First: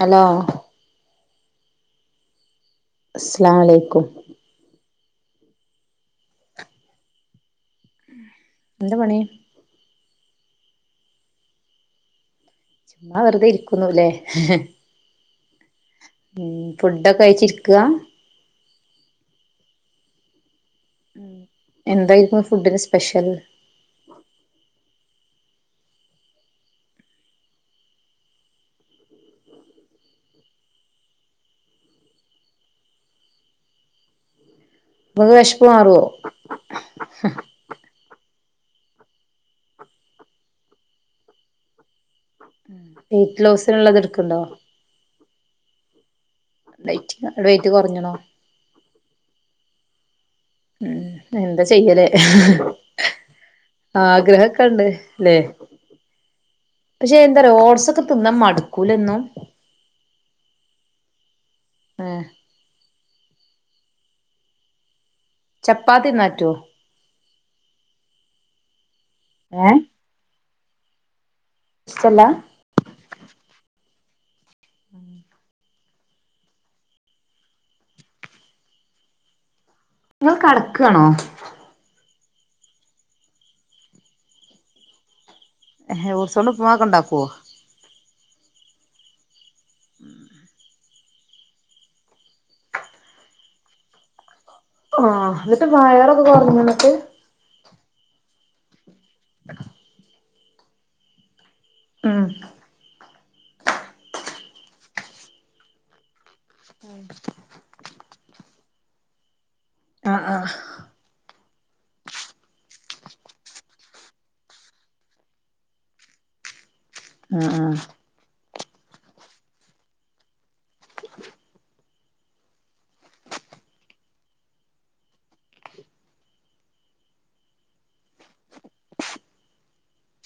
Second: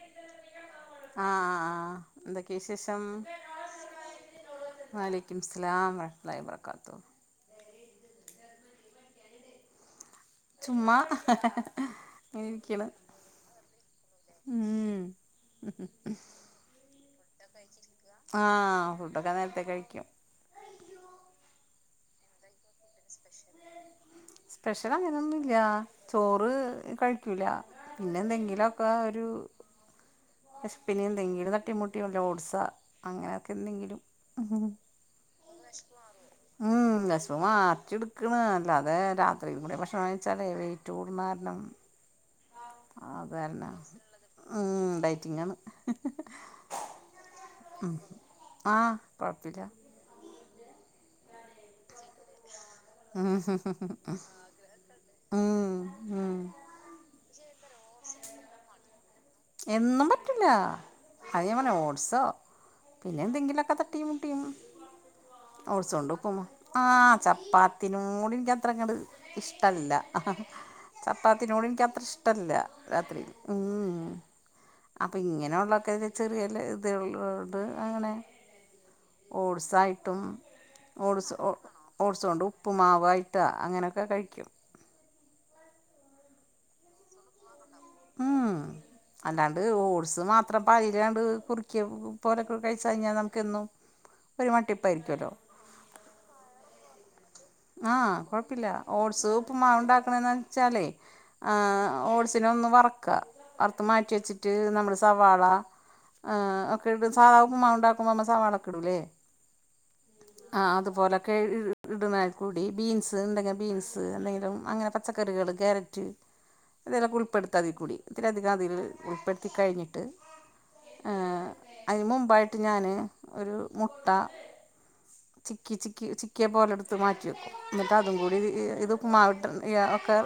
Hello ആ ഹ് എന്തൊക്കെ? വിശേഷം? അസലാമലേയ്ക്കും. വഅലൈകും ഇസ്സലാം റഹ്മത്തള്ളായി ബറക്കാത്തു. എന്ത പണി? ചുമ്മാ. ഇരിക്കണ് ചുമ്മാ വെറുതെ ഇരിക്കുന്നുല്ലേ? ഉം ഉം ഫുഡൊക്കെഴിച്ചിരിക്ക ആഹ് ഫുഡൊക്കെ നേരത്തെ കഴിക്കും. എന്തായിരുന്നു ഫുഡിനു സ്പെഷ്യൽ? സ്പെഷ്യൽ അങ്ങനെയൊന്നുല്ല, ചോറ് കഴിക്കൂല. പിന്നെന്തെങ്കിലൊക്കെ ഒരു വെഷപിന് എന്തെങ്കിലും തട്ടിമുട്ടിയൊ ഓട്സോ അങ്ങനെയൊക്കെന്തെങ്കിലും ങ്ങക്ക് വെശപ്പുമാറോ? വെശപ്പു മാറിച്ടക്കണ് അല്ലാതെ രാത്രീം കൂടെ ഭക്ഷണം കഴിച്ചാലേ വെയിറ്റ് കൂടുന്ന കാരണം. ആ വെയിറ്റ് അതെന്നെ ലോസിനുള്ളത് എടുക്ക്ണ്ടോ ഉം ഡയറ്റിങ്ങാണ്. Dieting, wait കുറഞ്ഞിണോ? ആഹ് കൊഴപ്പില്ല. ഉം എന്താ ചെയ്യലേ? ഉം ഹ് ഹ് ഹ് ആഗ്രഹ ക്കെണ്ട് ല്ലേ, ഉം ഉം പക്ഷെ എന്താ പറയ ഓട്സൊക്കെ തിന്നാ മടുക്കൂലെന്നും? എന്നും പറ്റില്ല അത് ഞ പറഞ്ഞില്ലെ ഓട്സോ ഏഹ് പിന്നെന്തെങ്കിലൊക്കെ തട്ടീം മുട്ടീം ചപ്പാത്തി തിന്നാ ഒട്സോണ്ടുപ്പുമാ പറ്റോ ആഹ് ചപ്പാത്തിനോടെനിക്കത്രങ്ങട് ഏഹ് ഇഷ്ടല്ല. ചപ്പാത്തിനോട് എനിക്ക് അത്ര ഇഷ്ടല്ല രാത്രി ഉം. ഉം അപ്പൊ ഇങ്ങനെയൊള്ളൊക്കെ ചെറിയല് ഇത് അത് ഉണ്ട് അങ്ങനെ ഓട്സായിട്ടും ഇങ്ങള് കടക്കാണോ ഓട്സ് ഒ ഓട്സ് കൊണ്ട് ഉപ്പുമാവായിട്ടോ അങ്ങനൊക്കെ കഴിക്കും. ഹെ ഓട്സുകൊണ്ട് ഉപ്പുമാവൊക്കെ ണ്ടാക്കുവോ? ഉം അല്ലാണ്ട് ഓട്സ് മാത്രം പ അല്ലാണ്ട് കുറിക്കിയ ഉപ്പോലൊക്കെ കഴിച്ചു കഴിഞ്ഞാ നമുക്കൊന്നും ഒരുമട്ടി ആഹ് ന്നട്ട് വയറൊക്കെ കുറഞ്ഞോ നിനക്ക്? ആ കുഴപ്പില്ല ഓട്സ് ഉപ്പുമാവ് ഉണ്ടാക്കണന്ന് വെച്ചാലേ ആഹ് ഉം ഓട്സിനെ ഒന്ന് വറക്കാ വറത്ത് മാറ്റി വെച്ചിട്ട് നമ്മള് സവാള ആഹ് ഒക്കെടും സാധാ ഉപ്പമാവൊക്കെണ്ടക്കുമ്പോ മള് സാവാളൊക്കെ ഇടുംല്ലേ ആഹ് അതുപോലൊക്കെ ഇട്ണ കൂടി ബീൻസ് ഉണ്ടെങ്കി ബീൻസ് എന്തെങ്കിലും അങ്ങനെ പച്ചക്കറികള് കാരറ്റ് അതിലക്കെ ആഹ് ഉൾപ്പെടുത്താതിൽ ആഹ് കൂടി ഇതിരിധികം അതിൽ ഉൾപ്പെടുത്തി കഴിഞ്ഞിട്ട് ആഹ് അതി മുമ്പായിട്ട് ഞാന് ഒരു മുട്ട ചിക്കി ചിക്കി ചിക്കിയെ പോലെടുത്ത് മാറ്റി വെക്കും എന്നിട്ട്അതുംകൂടിഇത്ഉപ്പ്മാവിട്ട്ഒക്കെ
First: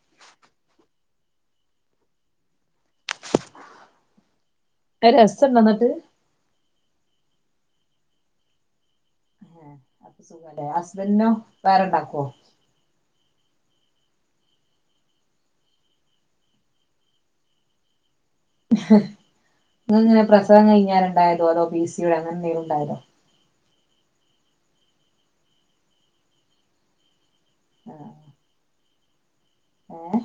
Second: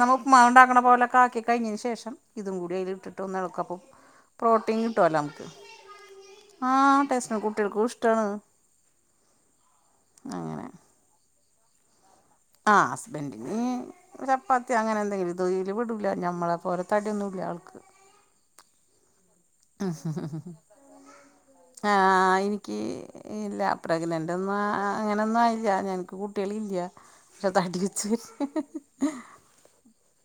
നമ്മൾ ഉപ്പ്മാവ് ഇണ്ടാക്ക്ണപോലൊക്കെ ആക്കി കഴിഞ്ഞന് ശേഷം ഇതും കൂടി അതിലിട്ടിട്ട് ഒന്ന് എളകും അപ്പം [inaudible] പ്രോട്ടീൻ അത് കിട്ടുവല്ലോ നമുക്ക് രസണ്ടോ എന്നിട്ട് ആഹ് ടേസ്റ്റാകുട്ടികൾക്കും ഇഷ്ടാണ് അപ്പ സുഖല്ലേ ഹസ്ബൻഡനോ വേറെണ്ടാക്കോ? ആഹ് ഹസ്ബൻഡ് ന് ചപ്പാത്തി അങ്ങനെ എന്തെങ്കിലും തേയില് പെടുല ഞമ്മളെ പോല തടിയൊന്നുല്ല ആൾക്ക് ങ്ങള് ഇങ്ങനെപ്രസവംകഴിഞ്ഞാരെ ഇണ്ടായതോ അതോ പി സി അങ്ങനെ ആഹ് എന്തെങ്കിലും എനിക്ക് ഇണ്ടായതോ? ഇല്ല പ്രഗ്നന്റ് ഒന്നും അ അ അങ്ങനെ ഒന്നും ആയില്ല ഞങ്ങക്ക് കുട്ടിളില്ല [unintelligible] ഏഹ്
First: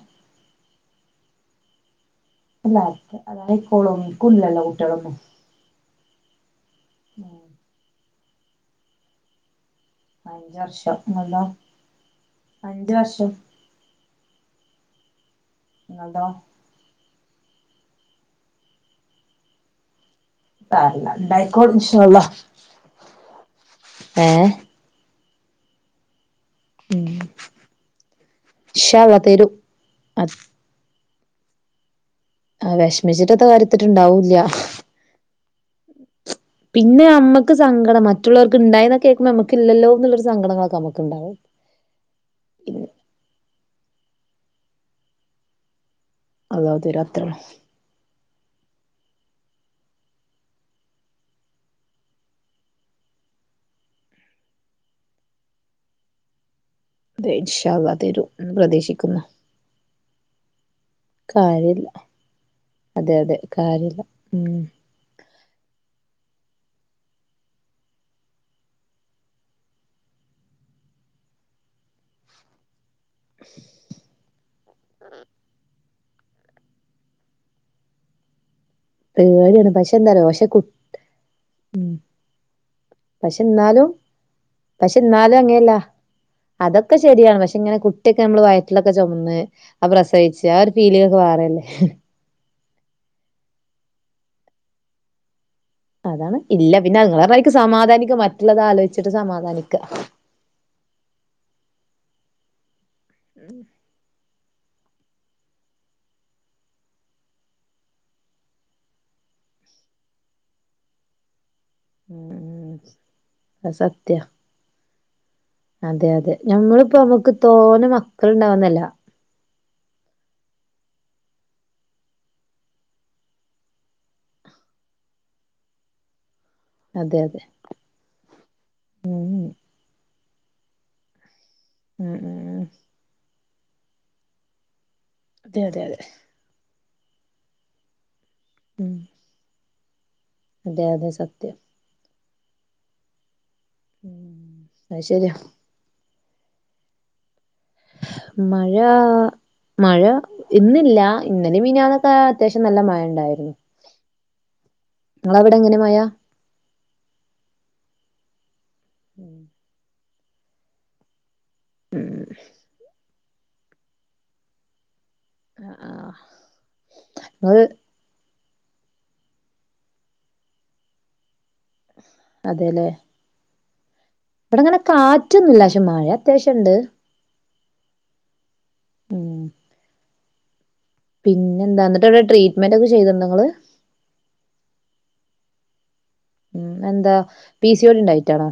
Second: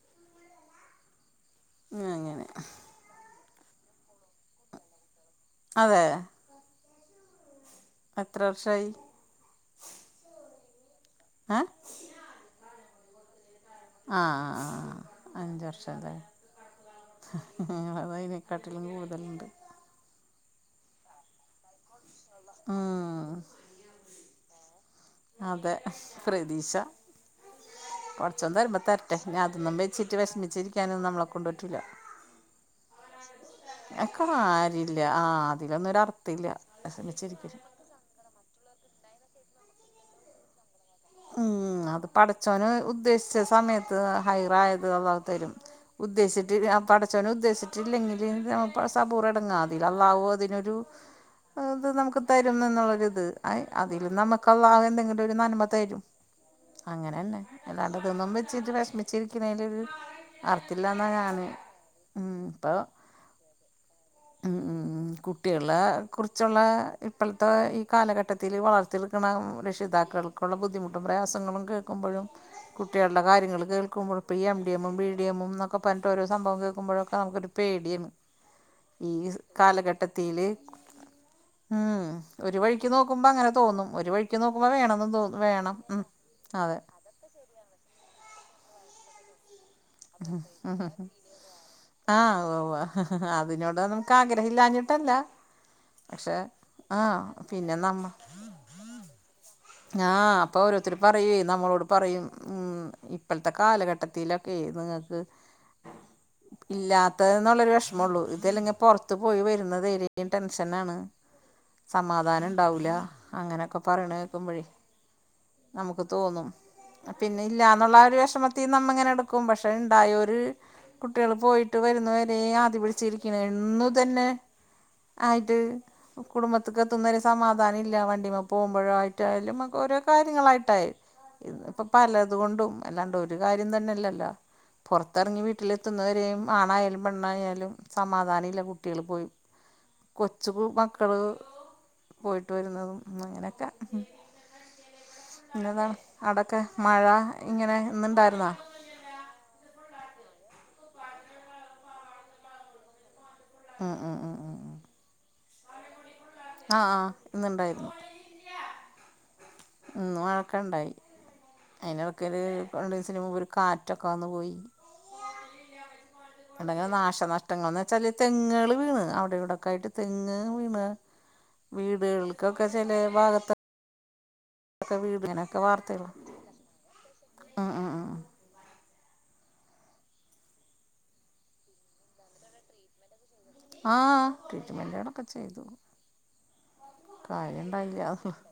ആഹ് അങ്ങനെ അല്ല അത് ആയിക്കോളും ഇൻകും ഇല്ലല്ലോ കുട്യളൊന്നും അതെ ഉം എത്ര വർഷായി? അഞ്ച് വർഷം ഇങ്ങൾതോ ഏഹ് അഞ്ച് വർഷം ആഹ് ആഹ് ആഹ് അഞ്ച് വർഷം ലെ നിങ്ങൾതോ ഞങ്ങളത് അയ്നേക്കാട്ടിലും കൂട്തല്ണ്ട് സാരല്ല ഇണ്ടായ്ക്കോളും ഇൻഷാ അള്ളാ ആഹ് ഏഹ് അതെ പ്രതീഷ ഉം കൊർച്ചൊന്ന് തരുമ്പോ ഇൻഷാ തര്ട്ടെ അള്ളാ തരും ഞഅതൊന്നും വെച്ചിട്ട് അത് വെഷ്മിച്ച് ഞാനൊന്നും നമ്മളെ കൊണ്ട് പറ്റുല വിഷമിച്ചിട്ടത്തെ ഒക്കെ കാര്യത്തിട്ടുണ്ടാവൂല്ല ആയി ഇല്ല ആഹ് അതിലൊന്നും ഒരു അർത്ഥ ഇല്യ വെശമിച്ചിരിക്കല് മറ്റുള്ളോർക്ക് ഇണ്ടായിന്ന് കേക്കുമ്പോ നമക്ക് ഇല്ലല്ലോ എന്നുള്ളൊരു സങ്കടങ്ങളള് നമു ഉം അത് പടച്ചോന് ഉദ്ദേശിച്ച സമയത്ത് ഹൈറായത് അള്ളാഹു തരും ഉദ്ദേശിച്ട്ടില്ല അള്ളാഹു തരും പടച്ചോന് അത്രേള്ളൂ ഉദ്ദേശി [unintelligible] സബൂർ അടങ്ങാതി അല്ലാഹു അതിനൊരു ഇത് നമുക്ക് തരും എന്നുള്ളൊരു ഇത് അതിൽ നമുക്കള്ളാഹു എന്തെങ്കിലും ഒരു നന്മ തരും അതെ അങ്ങനെന്നെ ഇൻഷാ അല്ലാണ്ട് അല്ലാഹ് തരും ഇതൊന്നും എന്ന് വെച്ചിട്ട് പ്രതീക്ഷിക്കുന്നു വിഷമിച്ചിരിക്കുന്നതില് ഒര് അർത്ഥല്ലാന്നാണ് കാര്യല്ല ഉം ഇപ്പ അതെ അതെ കാര്യല്ല ഉം ഉം കുട്ടികളെ കുർച്ചുള്ളെ ഇപ്പൾത്തെ ഈ കാലഘട്ടത്തില് വളർത്തി എട്ക്കണ രക്ഷിതാക്കൾ കുള്ള ബുദ്ധിമു പ്രയാസങ്ങളും കേൾക്കുമ്പഴും കുട്ടികളെ കാര്യങ്ങൾ കേൾക്കുമ്പയും ഇപ്പോ ഈ എംഡി എമ്മും ബിഡി എമ്മും എന്നൊക്കെ പർഞ്ട്ട് ഓരോ സംഭവം കേക്കുമ്പോഴൊക്കെ നമുക്ക് ഒരു പെടിയെന്നു ഈ പേടിയാണ് പക്ഷെ എന്താറിയോ പക്ഷെ കാലഘട്ടതീല് കു ഉം ഒരു വഴിക്ക് നോക്കുമ്പോ പക്ഷെ അങ്ങനെ തോന്നും എന്നാലും ഒരു വഴിക്ക് നോക്കുമ്പോ പക്ഷെ വേണന്ന് എന്നാലും തോന്നും അങ്ങനെയല്ല വേണം ഉം അതെ അതൊക്കെ ശെരിയാണ് പക്ഷെ ഇങ്ങനെ കുട്ടി ഒക്കെ നമ്മള് വയറ്റിലൊക്കെ ചോമന്ന് അഹ് പ്രസവിച്ച് ആഹ് ഒരു ഫീലിങ്ങ് ഒക്കെ വേറല്ലേ? ആഹ് ഉവ്വ്വ്വ് അതിനോടൊന്നും ഇൻക്ക് ആഗ്രഹല്ലാഞ്ഞിട്ടല്ല അതാണ് ഇല്ല പിന്നെ ഇങ്ങളെ മാതിരിക്ക് പിന്നെ നമ്മ സമാധാനിക്ക മറ്റുള്ളത് ആലോചിച്ചിട്ട് സമാധാനിക്ക ഇപ്പൊ ഓരോരുത്തര് പറയ്യെ നമ്മളോട് പറയും ഉം ഇപ്പത്തെ കാലഘട്ടത്തിലാ ഹേ നിങ്ങക്ക് [inaudible] ഇല്ലാത്തത് ഇന്ന്ള്ളൊരു വിഷമംള്ളൂ ഇതല്ലെങ്കി പോർത്ത് പോയി വരുന്നത് ഏലും ടെൻഷനാണ് [unintelligible] സമാധാനം ഉം ഉണ്ടാവൂല്ല അത് അങ്ങനെക്കെ പറിണെ സത്യാ കേക്കുമ്പോഴേ നമുക്ക് അതെ അതെ തോന്നും ഞമ്മളിപ്പോ നമ്മുക്ക് പിന്നെ തോനെ ഇല്ലാന്നുള്ള ആഹ് ഒരു വിഷമത്തിന്ന് മക്കളുണ്ടാവുന്നല്ല നമ്മ ഇങ്ങനെ എട് ക്കും പക്ഷേ ഇണ്ടായൊര് കുട്ടികൾ പോയിട്ട് വരുന്നവരെ ആദി പിടിച്ചിരിക്ണ എന്നും തന്നെ ആയിട്ട് കുടുംബത്ത്ക്ക് എത്തുന്ന അതെ വരെ അതെ സമാ ദാനമില്ല വണ്ടിമ്മെ ഉം പോകുമ്പോഴയിട്ടായാലും ഓരോ കാര്യങ്ങളായിട്ടായി പ്പ ഉം പലത് ഉം കൊണ്ടും അല്ലാണ്ട് ഒരു കാര്യം തന്നെയല്ലല്ലോ പോർത്തറങ്ങി അതെ അതെ അതെ വീട്ടിലെത്തുന്നവരെയും ആണായാലും പെണ്ണായാലും സമാധാനം ഇല്ല ഉം കുട്ട്യാള് പോയി കൊച്ചു അതെ അതെ മക്കള് സത്യം പോയിട്ട് വരുന്നതും അങ്ങനെക്കെ ഉം അത് ശരിയാ പിന്നെന്താ അടക്കെ മഴ ഇങ്ങനെ ഇന്നുണ്ടായിരുന്നോ മഴ ആ മഴ മഴ ഇന്ന്ല്ല ഇന്നലേം മിഞ്ഞാന്നൊക്കെ അത്യാവശ്യം നല്ല മഴ ണ്ടായിരുന്നു ഉം ഉം ഉം ഉം ഉം നിങ്ങള അവിടെ എങ്ങനെ മഴ ആ ആ ഇന്ന്ണ്ടായിരുന്നു ഉം ഇന്നു മഴൊക്കണ്ടായി അയ്ന് വക്കല് രണ്ടീസ്ന് മുമ്പ് ഒരു കാറ്റ് റ്റൊക്കാന്നു പോയി ആഹ് ആഹ് എണ്ടെങ്കിലും നാശനഷ്ടങ്ങൾന്ന് ചെലെ തെങ്ങുകൾ വീണ് അവിടെ ഇവിടെക്കെ ആയിട്ട് തെങ്ങ് വീണ് വീടുകൾ ക്കൊക്കെ അതെല്ലേ ചെലെ ഭാഗത്ത് ഇവിടെങ്ങനെ കാറ്റൊന്നുംല്ല പക്ഷെ മഴ വാർത്തകൾ അത്യാവശ്യണ്ട് ഉം ഉം ഉം ഉം പിന്നെന്താന്നിട്ടെവ്ടെ ട്രീറ്റ്മെന്റൊക്കെ ചെയ്ത് ണ്ടോ ങ്ങള് ആ ട്രീറ്റ്മെന്റെളൊക്കെ ചെയ്തു ഉം എന്താ പി സി ഒ ഡി കാര്യണ്ടായില്ല ണ്ടായ്റ്റാണോ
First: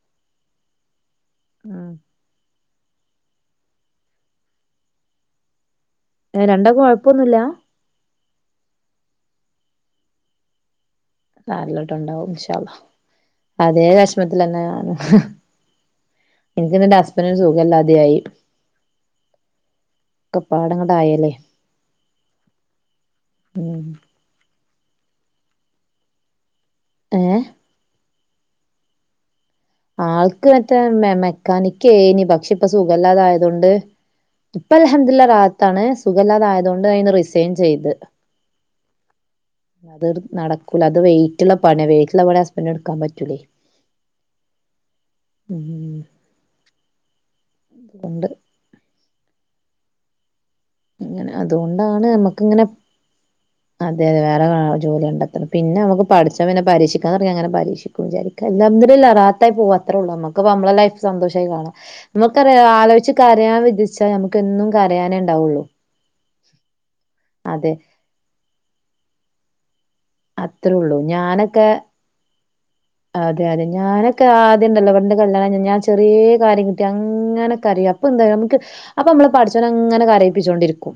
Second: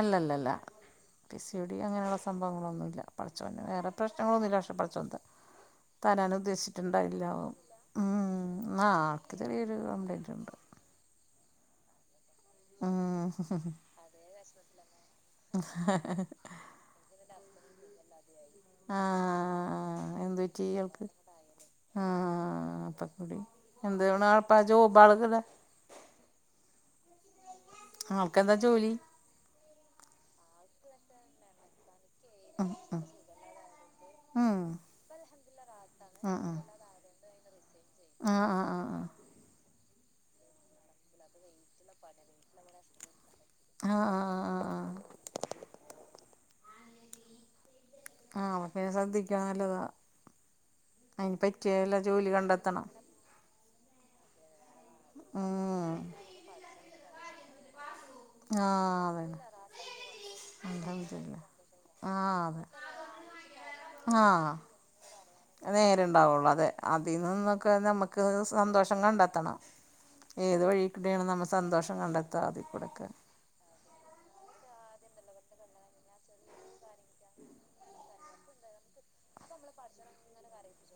അല്ലല്ലല്ല പി സി ഒ ഡി ഉം അങ്ങനെവസ്‌ സംഭവങ്ങളൊന്നുല്ല പട്‌ച്ചോൻ വേറെ പ്രശ്നങ്ങളൊന്നു ഇല്ല പക്ഷേ പട്‌ച്ചോൻ ത രണ്ടാക്കും തരാനുദ്ദേശിച്ചിട്ടുണ്ടാവില്ല കൊഴപ്പൊന്നുല്ല മ് മ് ആ ആൾക്ക് ചെറിയൊരു കംപ്ലൈൻറ്ണ്ട് [unintelligible] അള്ളാഹ് ഉം അതേ വെഷ്മത്ത്ലന്നെ ഞാനും ഇൻ പിന്നെന്റെ ഹസബന്റിന് സുഖംല്ലാതെയായി ആഹ് ആഹ് ആഹ് ആഹ് ആഹ് ആ എന്ത് പറ്റി ആൾക്ക് ഒക്കപ്പാടങ്ങട്ടായല്ലേ ആ ആ ആ അപ്പക്കുടി ഉം [unintelligible] ആ ജോബാള്ങ്ങനെ ഏ ആക്കെന്താ ജോലി ആൾക്ക് മറ്റേ മെ മെക്കാനിക്കേയ്ന് പക് പക്ഷെ ഇപ്പ സുഖല്ലാതായതോണ്ട് ഉം പ്പ അൽഹംദുല്ലാ റാഹത്താണ് സുഖല്ലാതായതോ ണ്ടയ്ന്ന് റിസൈൻ ചെയ്ത് ആഹ് ആഹ് ആഹ് അത്ട്‌ നടക്കൂല അത് വെയ്റ്റ്ള്ള പണി വെയ്റ്റ്ള്ള പണി ഹസ്പെൻഡ്ന് ടുക്കാൻ പറ്റൂലേയ് ആഹ് ആഹ് ആഹ് ആഹ് ആഹ് ഉം ഉം ഉണ്ട് ആ അവർക്ക് പിന്നെ ശ്രദ്ധിക്കാൻ നല്ലതാ അങ്ങനെ അയിന് പറ്റിയ വല്ല അതുകൊണ്ടാണ് ജോലി നമ്മക്ക് ഇങ്ങനെ കണ്ടെത്തണം അതെ അതെ വേറെ ജോലി കണ്ടത്തണം ഉം പിന്നെമുക്ക് പട്ച്ചോൻ പിന്നെ പരീഷിക്കാതോട്ങ്ങിയാ അങ്ങനെ പരീഷിക്കും വിചാരിക്കും ആഹ് അൽഹംദുലില്ലാഹ് അതന്നെ റാത്തായി പോവാ അത്രേ ഉള്ളൂ മ്മക്ക് പൊ മ്മള ലൈഫ് അൽഹംദുലില്ലാ സന്തോഷായി കാണ് നമുക്കറിയ ആഹ് അതെ ആലോചിച്ച് കരയാൻ വിധിച്ചാൽ നമുക്ക് എന്നും കരയാനേ ഉണ്ടാവുള്ളൂ നേരെണ്ടാവുള്ളു അതെ അതിൽ അതെ നിന്നൊക്കെ നമ്മുക്ക് സന്തോഷം കണ്ടെത്തണം ഏത് അത്രേ വഴി ഉള്ളൂ കൂടെയാണ് നമ്മൾ ഞാനൊക്കെ സന്തോഷം കണ്ടെത്താ അതിൽ കൂടൊക്കെ അതെ അതെ ഞാനൊക്കെ ആദ്യംണ്ടല്ലോ പണ്ട് കല്യാണം കയ്ഞ്ഞ ഞാൻ ചെറിയ കാര്യം കിട്ടിയ അങ്ങന കരയും അപ്പൊ എന്ത നമക്ക് അപ്പൊ മ്മളെ പട്ച്ചോന് അങ്ങനെ കരയിപ്പിച്ചോണ്ടിരിക്കും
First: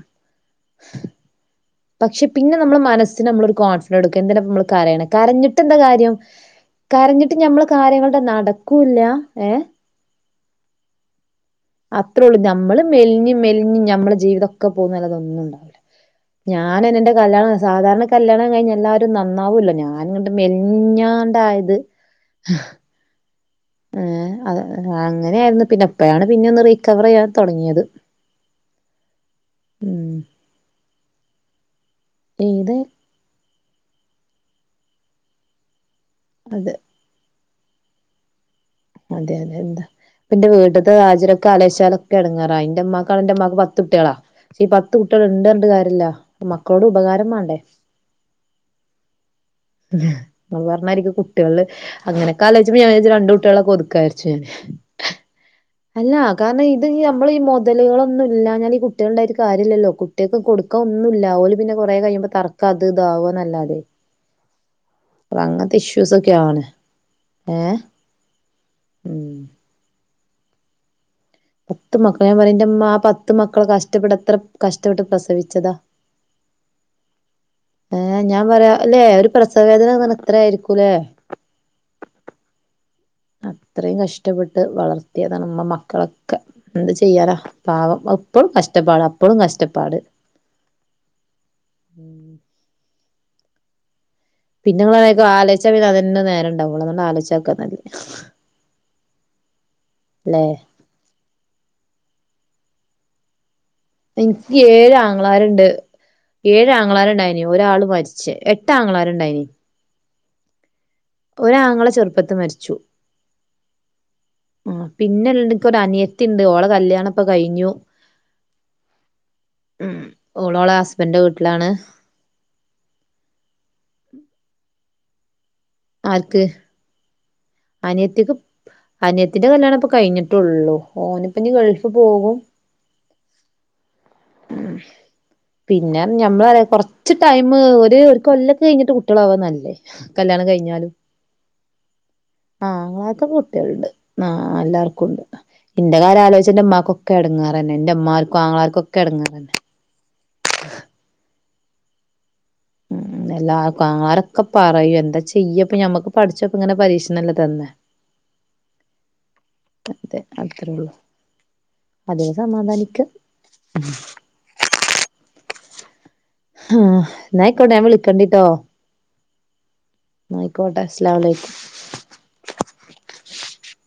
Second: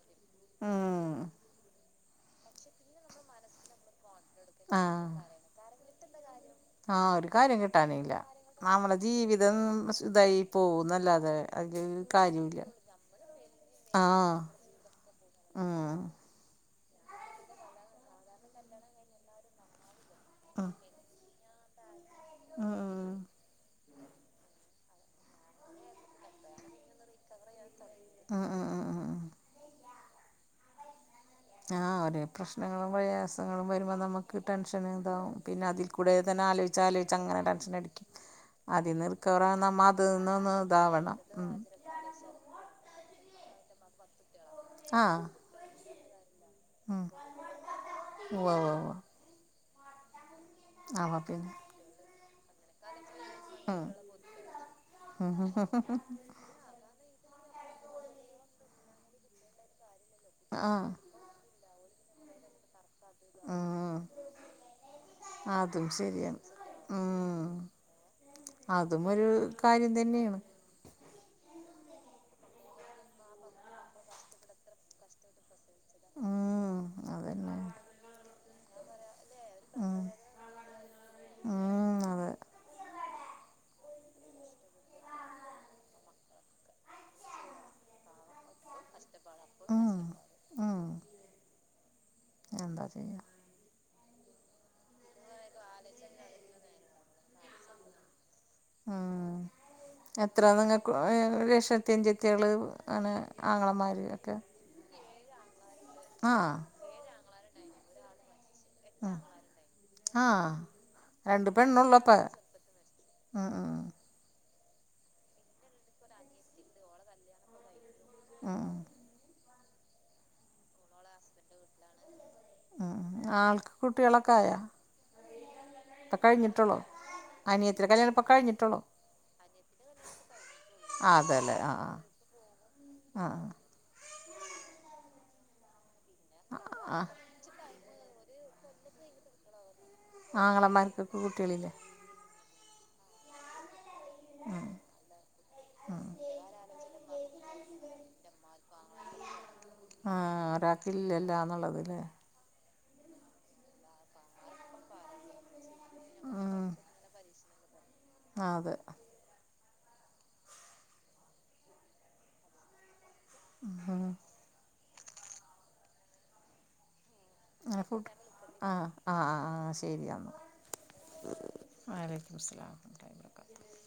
ഉം പക്ഷെ പിന്നെ നമ്മള മനസ്സിന് നമ്മളൊരു കോൺസ്‌ ഇ എടുക്ക എന്തിന നമ്മള് കരയണ് കരഞ്ഞിട്ട് എന്ത കാര്യം ആ ഒരു കരഞ്ഞിട്ട് കാര്യം നമ്മളെ കിട്ടാനില്ല കാര്യങ്ങളുടെ നമ്മളെ നടക്കൂല്ല ജീവിതം ഇതായി പോകന്നല്ലാതെ അത്രേ ഉള്ളൂ നമ്മള് മെൽഞ്ഞ് മെൽഞ്ഞ് ഞ്ഞമ്മളെ ആഹ് ജീവിതക്കെ പോകുന്നല്ലാതെ ഒന്നുംണ്ടാവ് ല ഉം ഞാൻ എന്റെ കല്യാണം, സാധാരണ കല്യാണം കഴിഞ്ഞ എല്ലാവാരും നന്നാവല്ലോ! ഞാൻ ഇങ്ങട്ട് ഉം മെല്ഞ്ഞാണ്ടായത് ഉം ഉം ഏഹ് അ അങ്ങനെയ ആയിരുന്നു പിന്നെ ഇപ്പോഴാണ് പിന്നെ ഒന്ന് റീക്കവെറയ്യാൻ തൊടങ്ങിയത് ആഹ് ആ ആ ആ ഉം ആഹ് ഒരേ ഇത് പ്രശ്നങ്ങളും പ്രയാസങ്ങളും വരുമ്പോൾ നമുക്ക് ടെൻഷന് ഇതാവും പിന്നെ അതി ൽകൂടെ തന്നെ അത് ആലോചിച്ച് ആലോചിച്ചാ അങ്ങനെ ടെൻഷൻ അടിക്കും അതിന്ന് അതെ അതെ റിക്കവെറാവെന്ന എന്താ നമ്മ അതിന്ന് ഇതാവണം ഉം ഇൻക്ക് എടങ്ങേറാ ഇന്റെ ഇന്റെമ്മാക്കാണെങ്കിൽ ഇന്റ മ്മാക്ക് പത്ത് കുട്ടികളാ പക്ഷെ, പത്ത് ആ കുട്ടികൾ ഇണ്ട് പർഞ്ഞിട്ട് കാര്യല്ലാ മക്കളോട് ഉപകാരം മാണ്ടേ ഉവ്വ ഉവ് ഉവ്വ് ഹെ പറഞ്ഞായിരിക് ആവാം പിന്നെ കുട്ടിയള് അങ്ങെനൊക്കെ ആലോചിച്ച ഞാൻ രണ്ട് കുട്ടികളൊക്കെ ഓതുക്ക വിചാരിച്ചു ഞാൻ അഹ അഹ് അഹ ഹാ കാർണം ഇത് നമ്മൾ ഈ മുതലുകളൊന്നും ഇല്ലാഞ്ഞാൽ ഈ കുട്ടികളുണ്ടായാൽ ഒരു കാര്യല്ല്ലോ കുട്ടികൾക്ക് ആ കൊടുക്കൻ ഒന്നും ല്ല്ലാ പിന്നെ കുറെ കഴുമ്പോ തർക്ക അത് ഇത് ആവല്ലാതെ ഉം. അതും ഇഷ്യൂസ് ശരിയാണ് ഒക്കെയാണ്. ഉം ഏഹ് അതും ഉം ഒരു കാര്യം തന്നേയാണ് പത്ത് മക്കള് ഞാൻ പറയും ഇന്റെമ്മ ആ പത്ത് മക്കളെ കഷ്ടപ്പെട്ട്‌എത്ര കഷ്ടപ്പെട്ട് പ്രസവിച്ചതാ ഊമ് അതെന്നേ ഏ്ഹ് ഞാൻ പറയാ അല്ലെ, ഒരു പ്രസവേദന പറഞ്ഞാ എത്ര ആയിരിക്കുംല്ലേ ഊമ് അതേ അത്രെയും കഷ്ടപ്പെട്ട് വളർത്തിയതാണ് ഉമ്മ മക്കളൊക്കേ എന്ത് ചെയ്യാലാ പാവം അഹ്പ്പളും കഷ്ടപ്പാട് അപ്പളും ഉം. കഷ്ടപ്പാട് ഉം. ഉം. എന്താ ചെയ്യാ പിന്നെ നിങ്ങള് ആലെയ്ച്ച പിന്നെ അതെന്നേ നേരഇണ്ടാവുള്ളൂ അയോണ്ട്ആലൊയ്ച്ചാതെ ഇക്ക നല്ലേയ് ഉം എത്ര ല്ലേ നിങ്ങൾക്ക് ഏഷ്ടത്തി യഞ്ചെത്തിയേള് ആണ് ആങ്ങമാര് ഇൻക്കി ഏഴ് ആങ്ങളാരുണ്ട് ആഹ് ഏഴ് ആങ്ങളാരുണ്ടായിന് ഒരാള് മര് ച്ച് എട്ട് ആങ്ങെളാർ ഇണ്ടായിനി ആഹ് രണ്ട് ഒരാങ്ങള പെണ്ണുള്ളപ്പാ ചെറുപ്പത്തി ഹ്‌ ഹ്‌ പിന്നെൽക്ക്ണ്ട് ഒരു അനിയത്തി ഇണ്ട് ഓളെ കല്യാണ ഇപ്പൊ കഴിഞ്ഞു ആഹ് ഉം ഓളോളെ ഹസ്ബൻന്റെ വീട്ട്ലാണ് ഉം ആൾക്ക് കുട്ടികളൊക്കെ ആയോ ഇപ്പൊ ആർക്ക് കഴിഞ്ഞിട്ടൊള്ളോ? അനിയത്തീടെ കല്യാണം ഇപ്പം അനിയത്തിക്ക് കഴിഞ്ഞിട്ടൊള്ളു അനിയത്തിന്റെ കല്യാണം ഇപ്പൊ കഴിഞ്ഞിട്ടുള്ളൂ ആഹ് ഓനിപ്പം ങ്ങി അതെല്ലേ ഗൾഫ് ആഹ് പോകും ആഹ് പിന്നേന്ന് പറഞ്ഞ ആഹ് ഞമ്മളെർഞ്ഞാകൊറച്ച് ടൈ മ് ഒരു കൊല്ലൊക്കെ കഴിഞ്ഞിട്ട് കുട്ടികളാവാ നല്ലത് കല്യാണം കഴിഞ്ഞാലും ആങ്ങളമാർക്കൊക്കെ കുട്ടികളില്ലേ ആങ്ങളാർക്കൊക്കേ കുട്ടികള്ണ്ട് ആഹ് അല്ലാർക്കുംണ്ട് ഇന്റെ കാര്യം ആലോചിച്ചിന്റെമ്മാക്കൊ ക്കെ എടങ്ങേറന്നെ ഇന്റെ ഇമ്മാർക്കും ആങ്ങളാർക്കൊക്കേ എടങ്ങേറെന്നേ ആഹ് ഒരാക്കില്ലൊല്ലാ എന്നുള്ളത്‌ല്ലേ ളം എല്ലാ ആങ്ങെളാരൊക്കെ പറയും എന്താ ചെയ്യപ്പൊ ഞമ്മക്ക് പടച്ചോൻ ഇങ്ങനെപ്പം പരീക്ഷണംല്ലെ തെന്നേ ആഹ് അതെ അതെ അത്രേള്ളു അതിന് സമാധാനിക്ക ആഹ് ഹാഹ് എങ്ന് ഫുഡ് ആഹ് ആഹ ആ ആ ശെരിന്നാ ഇന്നാ ഐയിക്കോട്ടെ അസ്ലാമലൈക്കും വാ അലൈക്കും മുസലാ വറഹ് മത്തുള്ളാഹി വബറക്കാത്തു